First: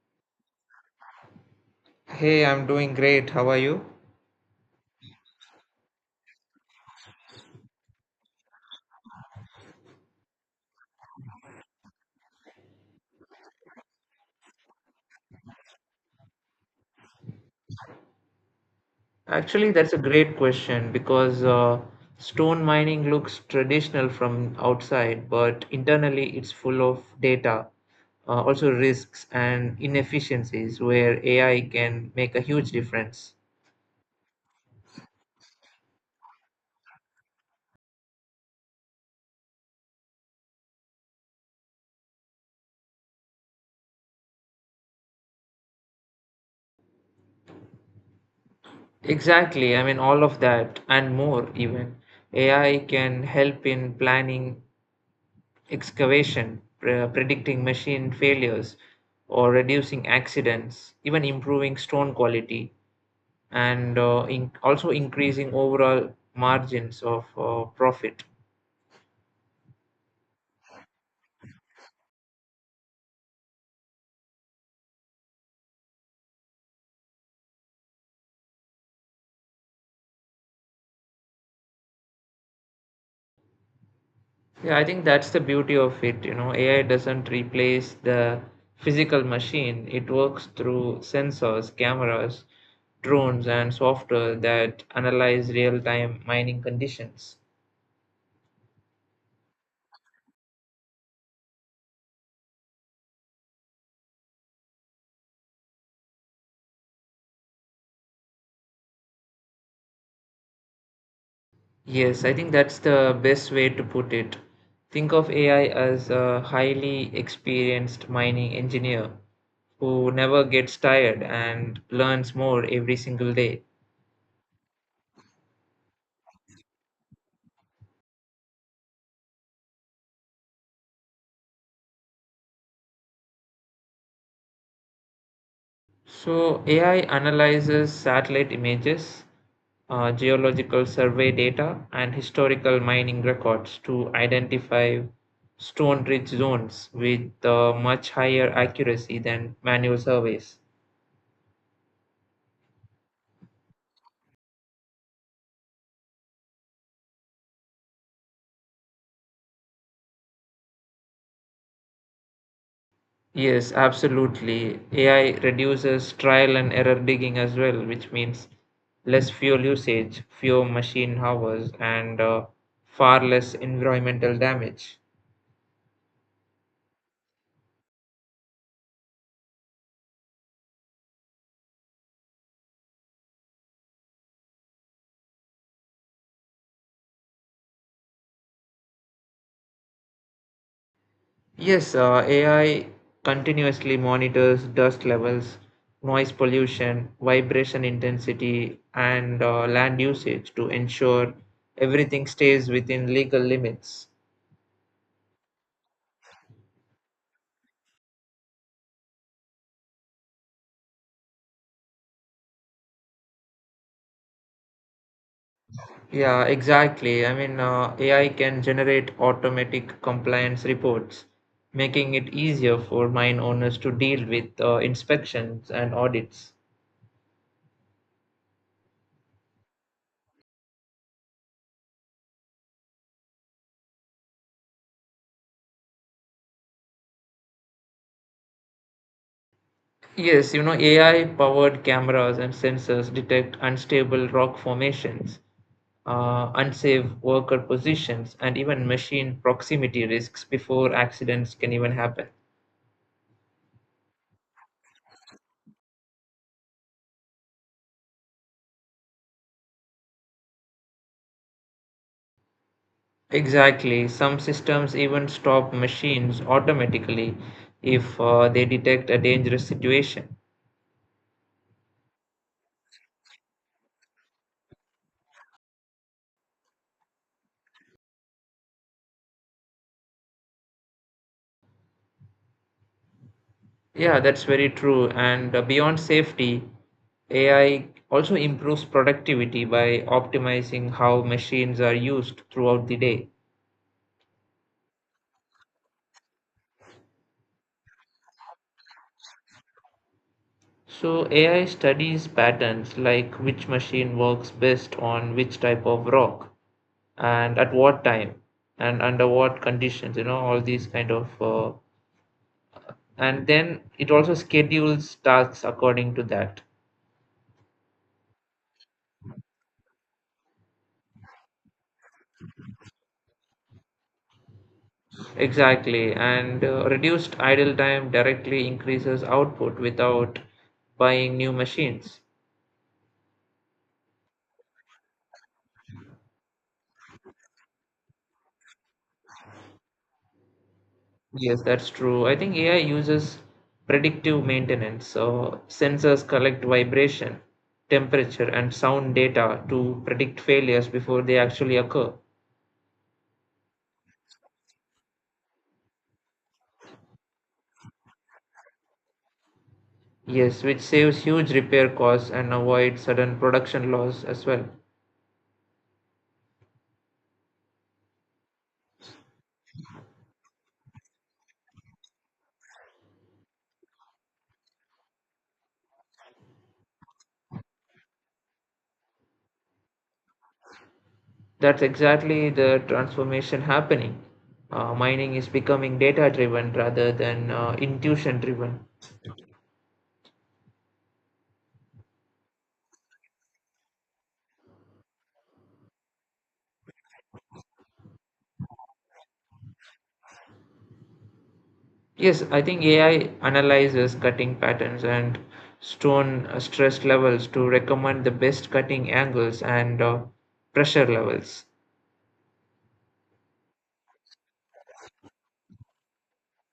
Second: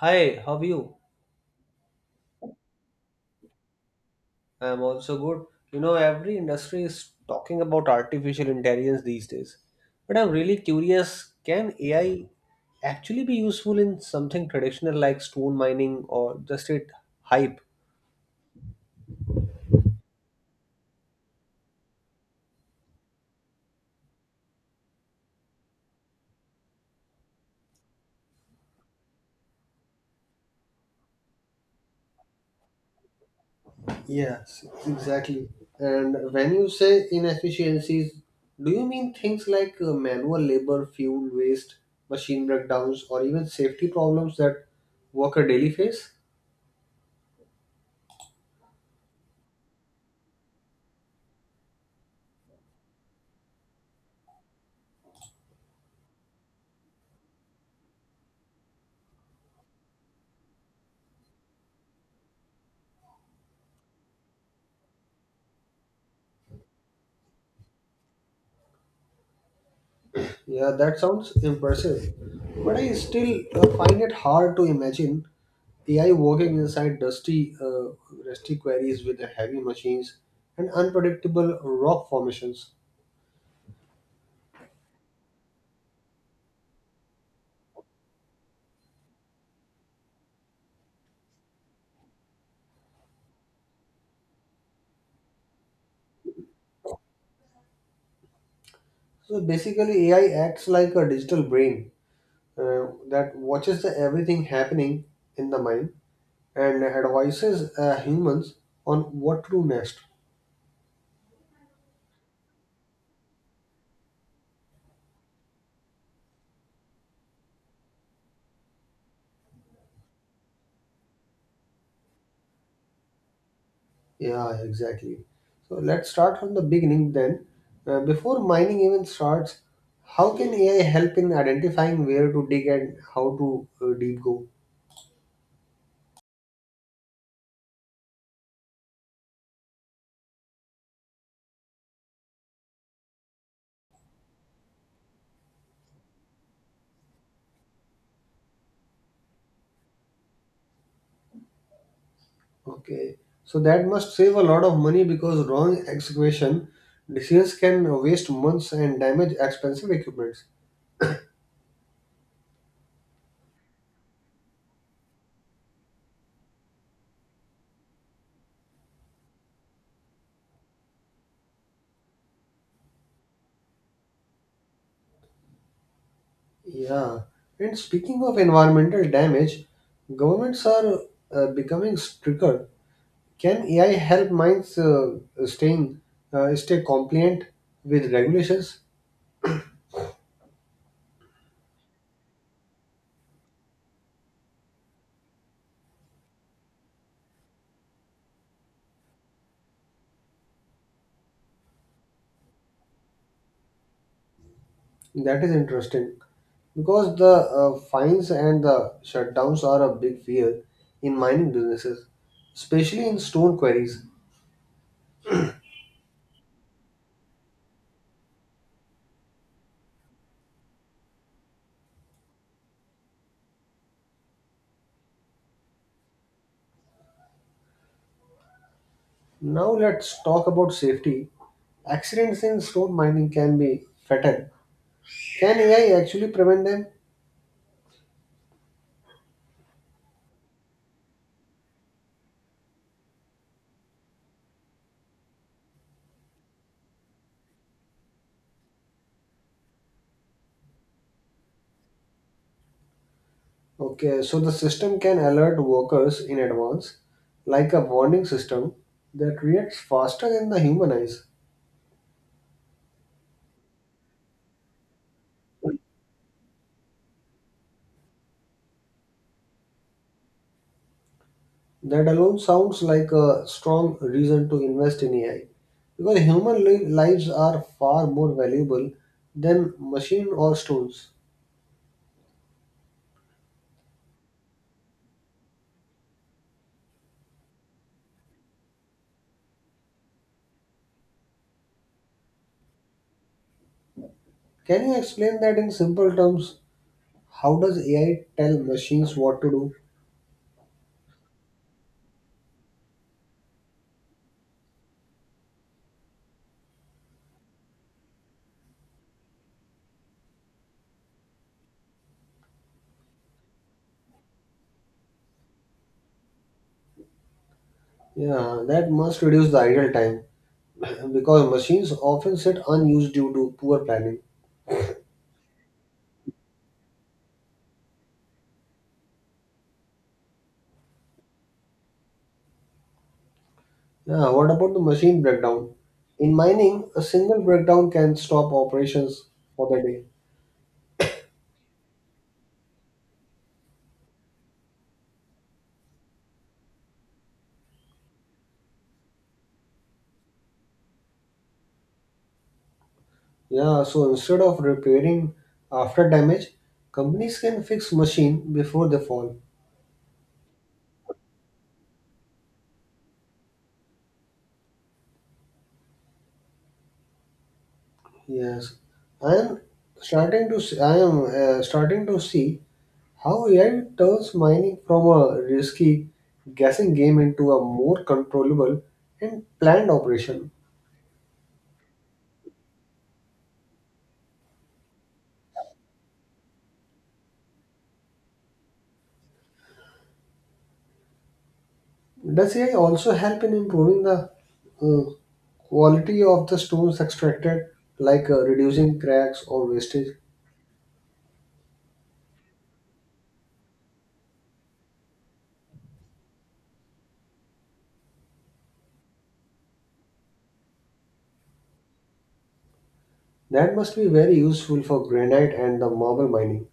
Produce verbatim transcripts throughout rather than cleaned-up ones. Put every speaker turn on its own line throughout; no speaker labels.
Hi, how are you?
Hey, I'm doing great. How are you?
I'm also good. You know, every industry is talking about artificial intelligence these days. But I'm really curious, can A I actually be useful in something traditional like stone mining or just it hype?
Actually, that's a great question because uh, stone mining looks traditional from outside, but internally it's full of data, uh, also risks and inefficiencies where A I can make a huge difference.
Yes, exactly. And when you say inefficiencies, do you mean things like uh, manual labor, fuel waste, machine breakdowns, or even safety problems that worker daily face?
Exactly, I mean, all of that and more, even. A I can help in planning excavation, pre- predicting machine failures, or reducing accidents, even improving stone quality. And uh, in also increasing overall margins of uh, profit.
Yeah, that sounds impressive. But I still uh, find it hard to imagine A I working inside dusty, uh, rusty quarries with the heavy machines and unpredictable rock formations.
Yeah, I think that's the beauty of it. You know, A I doesn't replace the physical machine, it works through sensors, cameras, drones, and software that analyze real time mining conditions.
So basically, A I acts like a digital brain uh, that watches the everything happening in the mine and advises uh, humans on what to do next.
Yes, I think that's the best way to put it. Think of A I as a highly experienced mining engineer who never gets tired and learns more every single day.
Yeah, exactly. So let's start from the beginning then. Uh, before mining even starts, how can A I help in identifying where to dig and how to uh, deep go?
So, A I analyzes satellite images, uh, geological survey data, and historical mining records to identify stone rich zones with uh, much higher accuracy than manual surveys.
Okay, so that must save a lot of money because wrong excavation decisions can waste months and damage expensive equipments.
Yes, absolutely. A I reduces trial and error digging as well, which means less fuel usage, fewer machine hours, and uh, far less environmental damage.
Yeah, and speaking of environmental damage, governments are uh, becoming stricter. Can A I help minds uh, staying uh, stay compliant with regulations?
Yes, uh, A I continuously monitors dust levels, noise pollution, vibration intensity, and uh, land usage to ensure everything stays within legal limits.
That is interesting because the uh, fines and the shutdowns are a big fear in mining businesses, especially in stone quarries.
Yeah, exactly. I mean, uh, A I can generate automatic compliance reports, making it easier for mine owners to deal with uh, inspections and audits.
Now let's talk about safety. Accidents in stone mining can be fatal. Can A I actually prevent them?
Yes, you know, A I powered cameras and sensors detect unstable rock formations, uh, unsafe worker positions, and even machine proximity risks before accidents can even happen.
Okay, so the system can alert workers in advance, like a warning system that reacts faster than the human eyes.
Exactly, some systems even stop machines automatically if uh, they detect a dangerous situation.
That alone sounds like a strong reason to invest in A I because human li- lives are far more valuable than machine or stones.
Yeah, that's very true. And uh, beyond safety, A I also improves productivity by optimizing how machines are used throughout the day.
Can you explain that in simple terms? How does A I tell machines what to do?
So, A I studies patterns like which machine works best on which type of rock and at what time and under what conditions, you know, all these kind of uh, and then it also schedules tasks according to that.
Yeah, that must reduce the idle time because machines often sit unused due to poor planning.
Exactly, and uh, reduced idle time directly increases output without buying new machines.
Yeah, what about the machine breakdown? In mining, a single breakdown can stop operations for the day.
Yes, that's true. I think AI uses predictive maintenance, so sensors collect vibration, temperature and sound data to predict failures before they actually occur.
Yeah, so instead of repairing after damage, companies can fix machine before they fall.
Yes, which saves huge repair costs and avoids sudden production loss as well.
Yes, I am starting to see, I am uh, starting to see how A I turns mining from a risky guessing game into a more controllable and planned operation.
That's exactly the transformation happening. Uh, mining is becoming data driven rather than uh, intuition driven.
Does A I also help in improving the uh, quality of the stones extracted, like uh, reducing cracks or wastage?
Yes, I think A I analyzes cutting patterns and stone uh, stress levels to recommend the best cutting angles and uh, pressure levels.
That must be very useful for granite and the marble mining,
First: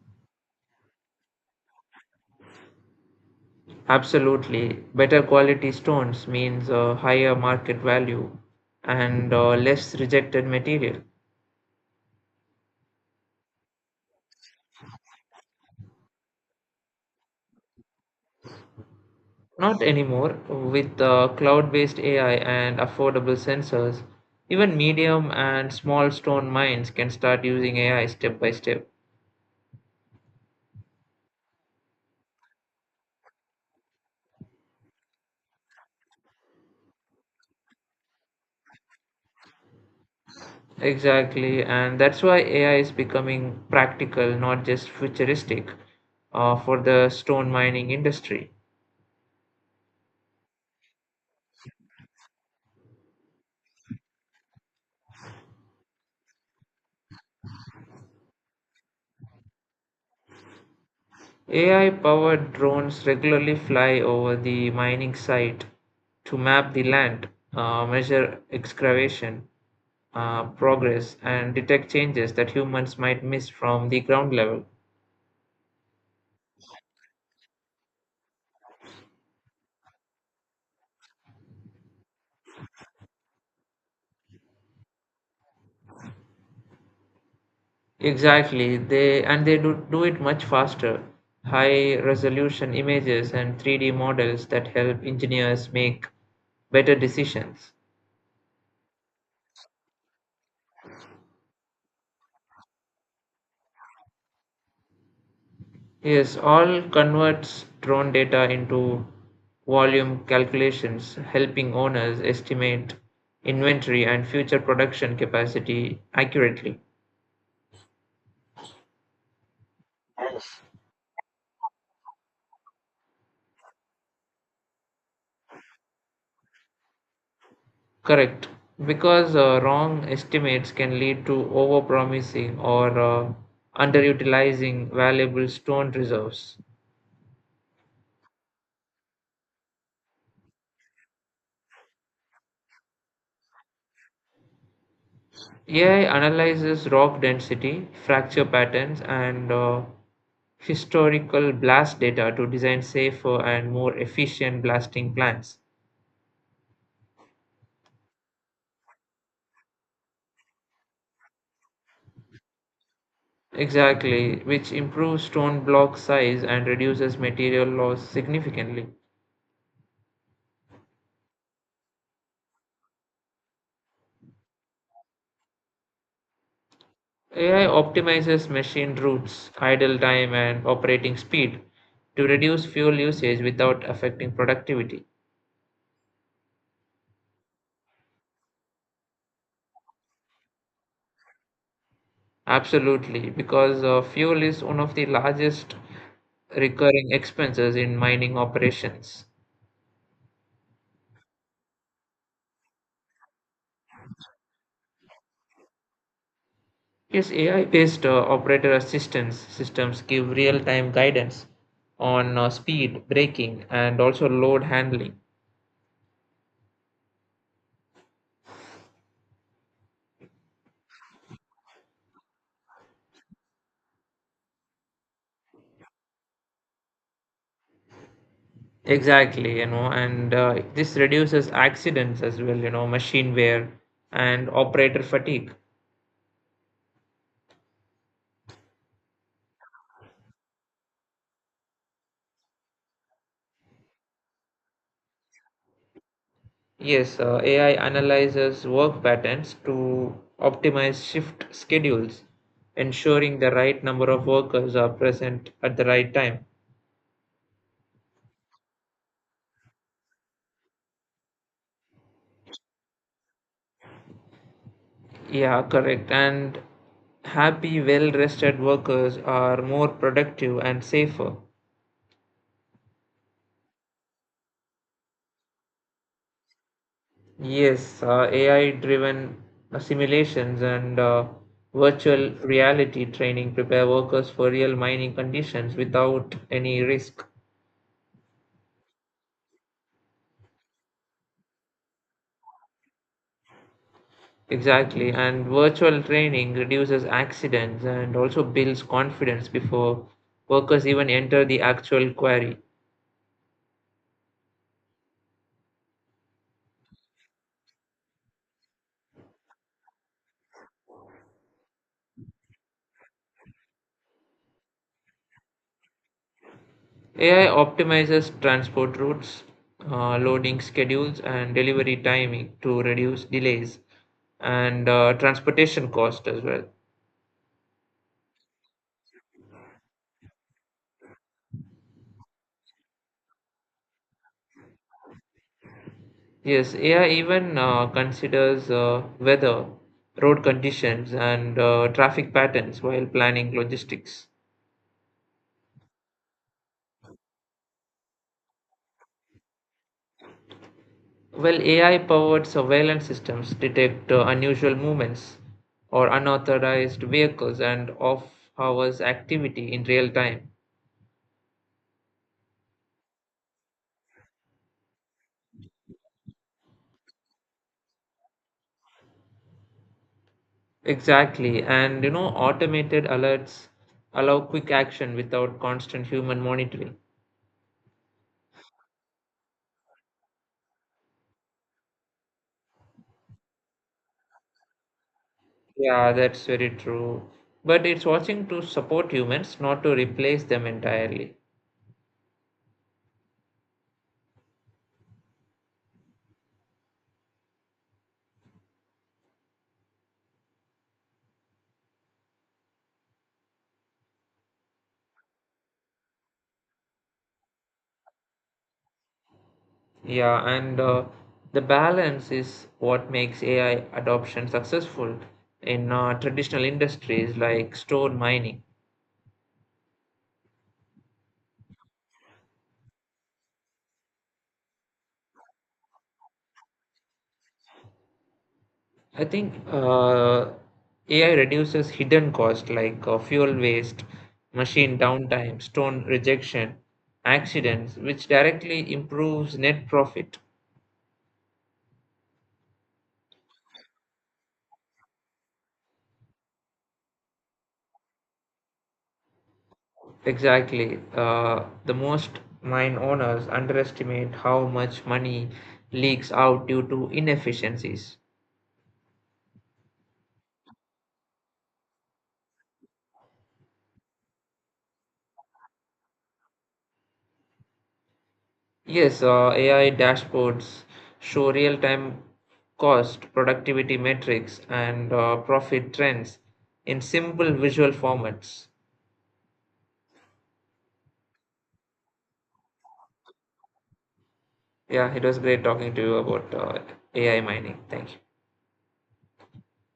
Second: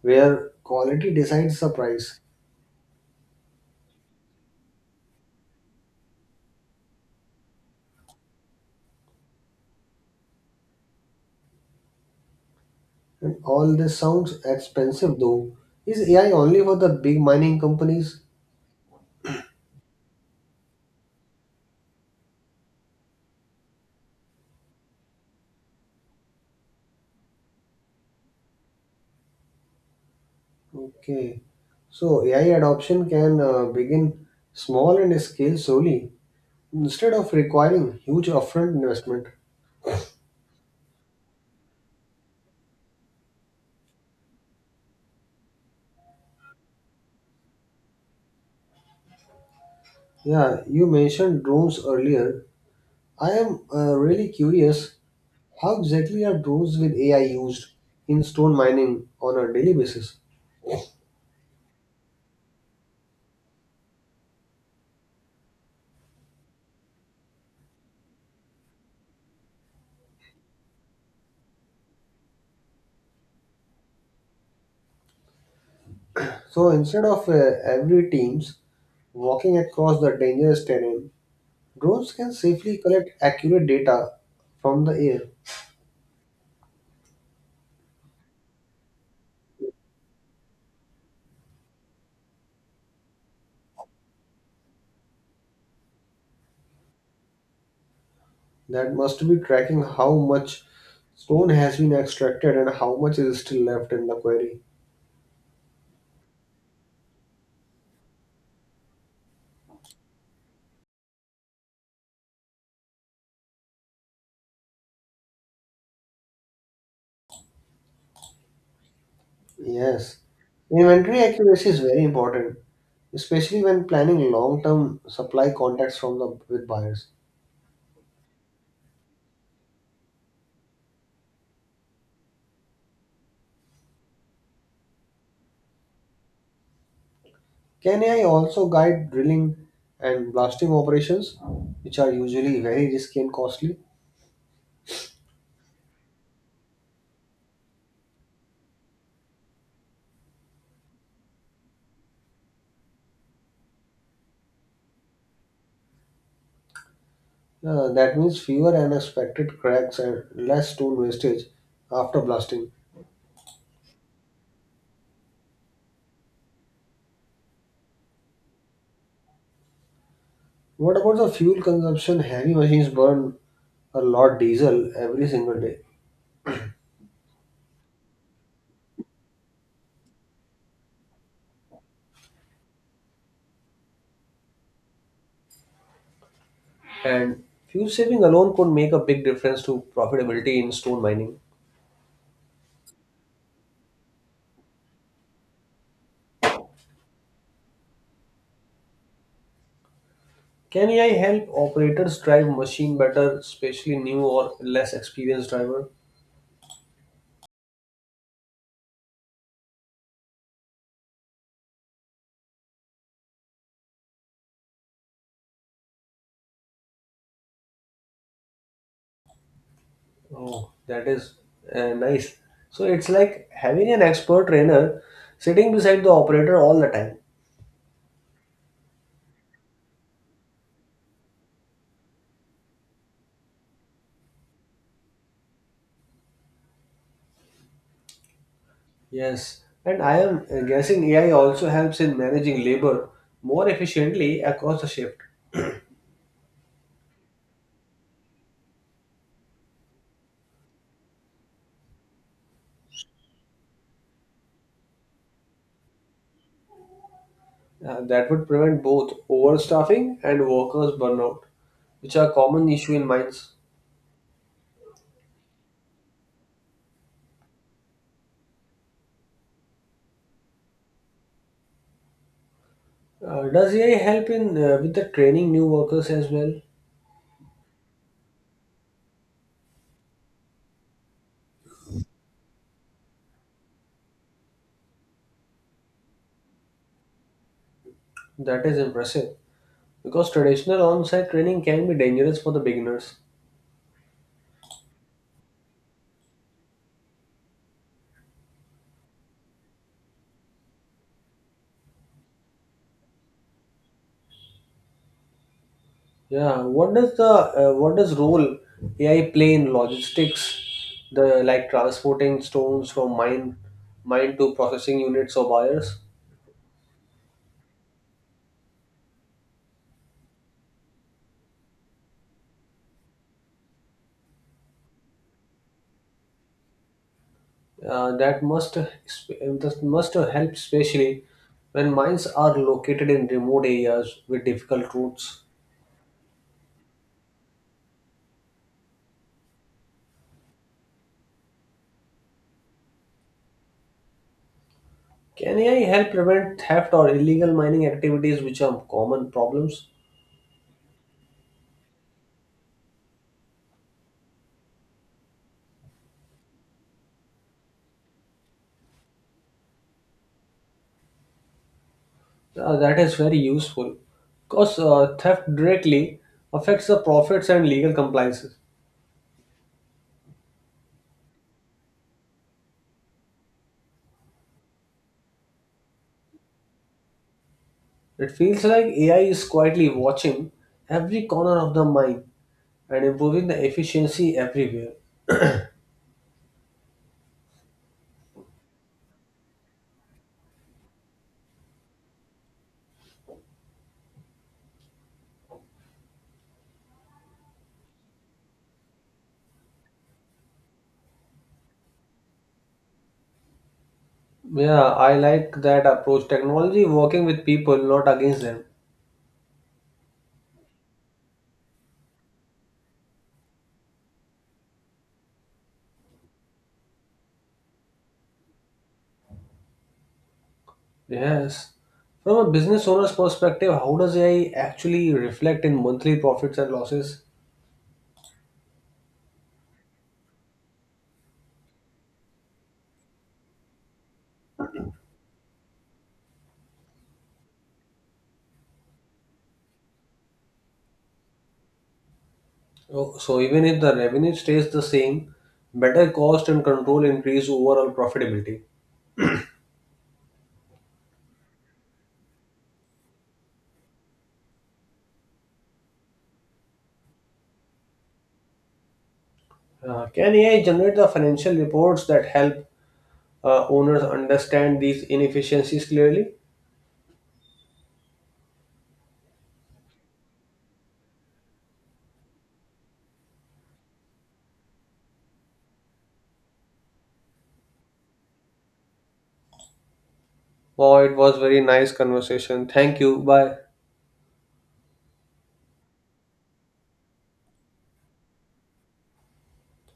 where quality decides the price.
Absolutely. Better quality stones means a higher market value and uh, less rejected material.
And all this sounds expensive though. Is A I only for the big mining companies?
Not anymore. With uh, cloud-based A I and affordable sensors, even medium and small stone mines can start using A I step by step.
Okay. So A I adoption can uh, begin small and scale slowly instead of requiring huge upfront investment.
Exactly, and that's why A I is becoming practical, not just futuristic, uh, for the stone mining industry.
Yeah, you mentioned drones earlier. I am uh, really curious how exactly are drones with A I used in stone mining on a daily basis?
A I powered drones regularly fly over the mining site to map the land, uh, measure excavation uh, progress, and detect changes that humans might miss from the ground level.
So instead of uh, every teams walking across the dangerous terrain, drones can safely collect accurate data from the air.
Exactly, they and they do, do it much faster. High resolution images and three D models that help engineers make better decisions.
That must be tracking how much stone has been extracted and how much is still left in the quarry.
Yes, all converts drone data into volume calculations, helping owners estimate inventory and future production capacity accurately.
Yes, inventory accuracy is very important, especially when planning long-term supply contracts from the with buyers.
Correct, because uh, wrong estimates can lead to overpromising or uh, underutilizing valuable stone reserves.
Can A I also guide drilling and blasting operations, which are usually very risky and costly?
A I analyzes rock density, fracture patterns, and uh, historical blast data to design safer and more efficient blasting plans.
Uh, that means fewer unexpected cracks and less stone wastage after blasting.
Exactly, which improves stone block size and reduces material loss significantly.
What about the fuel consumption? Heavy machines burn a lot diesel every single day,
A I optimizes machine routes, idle time, and operating speed to reduce fuel usage without affecting productivity.
and fuel saving alone could make a big difference to profitability in stone mining.
Absolutely, because uh, fuel is one of the largest recurring expenses in mining operations.
Can A I help operators drive machine better, especially new or less experienced driver?
Yes, A I-based uh, operator assistance systems give real-time guidance on uh, speed, braking, and also load handling.
Oh, that is uh, nice. So it's like having an expert trainer sitting beside the operator all the time.
Exactly, you know, and uh, this reduces accidents as well, you know, machine wear and operator fatigue.
Yes, and I am uh, guessing A I also helps in managing labor more efficiently across the shift.
Yes, uh, A I analyzes work patterns to optimize shift schedules, ensuring the right number of workers are present at the right time.
Uh, that would prevent both overstaffing and workers' burnout, which are common issue in mines.
Yeah, correct. And happy, well rested workers are more productive and safer.
Uh, does A I help in uh, with the training new workers as well?
Yes, uh, A I driven simulations and uh, virtual reality training prepare workers for real mining conditions without any risk.
That is impressive because traditional on-site training can be dangerous for the beginners.
Exactly, and virtual training reduces accidents and also builds confidence before workers even enter the actual quarry.
Yeah, what does the uh, what does role A I play in logistics, the like transporting stones from mine mine to processing units or buyers?
A I optimizes transport routes, uh, loading schedules, and delivery timing to reduce delays and uh, transportation cost as well.
Uh, that must that must help especially when mines are located in remote areas with difficult routes.
Yes, A I even uh, considers uh, weather, road conditions, and uh, traffic patterns while planning logistics.
Can A I help prevent theft or illegal mining activities, which are common problems?
Well, A I powered surveillance systems detect uh, unusual movements or unauthorized vehicles and off hours activity in real time.
Uh, that is very useful because uh, theft directly affects the profits and legal compliance.
Exactly. And you know, automated alerts allow quick action without constant human monitoring.
It feels like A I is quietly watching every corner of the mind and improving the efficiency everywhere.
Yeah, that's very true. But it's watching to support humans, not to replace them entirely.
Yeah, I like that approach. Technology working with people, not against them.
Yeah, and uh, the balance is what makes A I adoption successful in uh, traditional industries like stone mining.
Yes. From a business owner's perspective, how does A I actually reflect in monthly profits and losses?
I think uh, A I reduces hidden costs like uh, fuel waste, machine downtime, stone rejection, accidents, which directly improves net profit.
Oh. So, even if the revenue stays the same, better cost and control increase overall profitability.
Exactly. Uh, the most mine owners underestimate how much money leaks out due to inefficiencies.
Uh, can A I generate the financial reports that help uh, owners understand these inefficiencies clearly?
Yes, uh, A I dashboards show real-time cost, productivity metrics, and uh, profit trends in simple visual formats.
Wow, it was very nice conversation. Thank you. Bye.
Yeah, it was great talking to you about uh, A I mining. Thank you.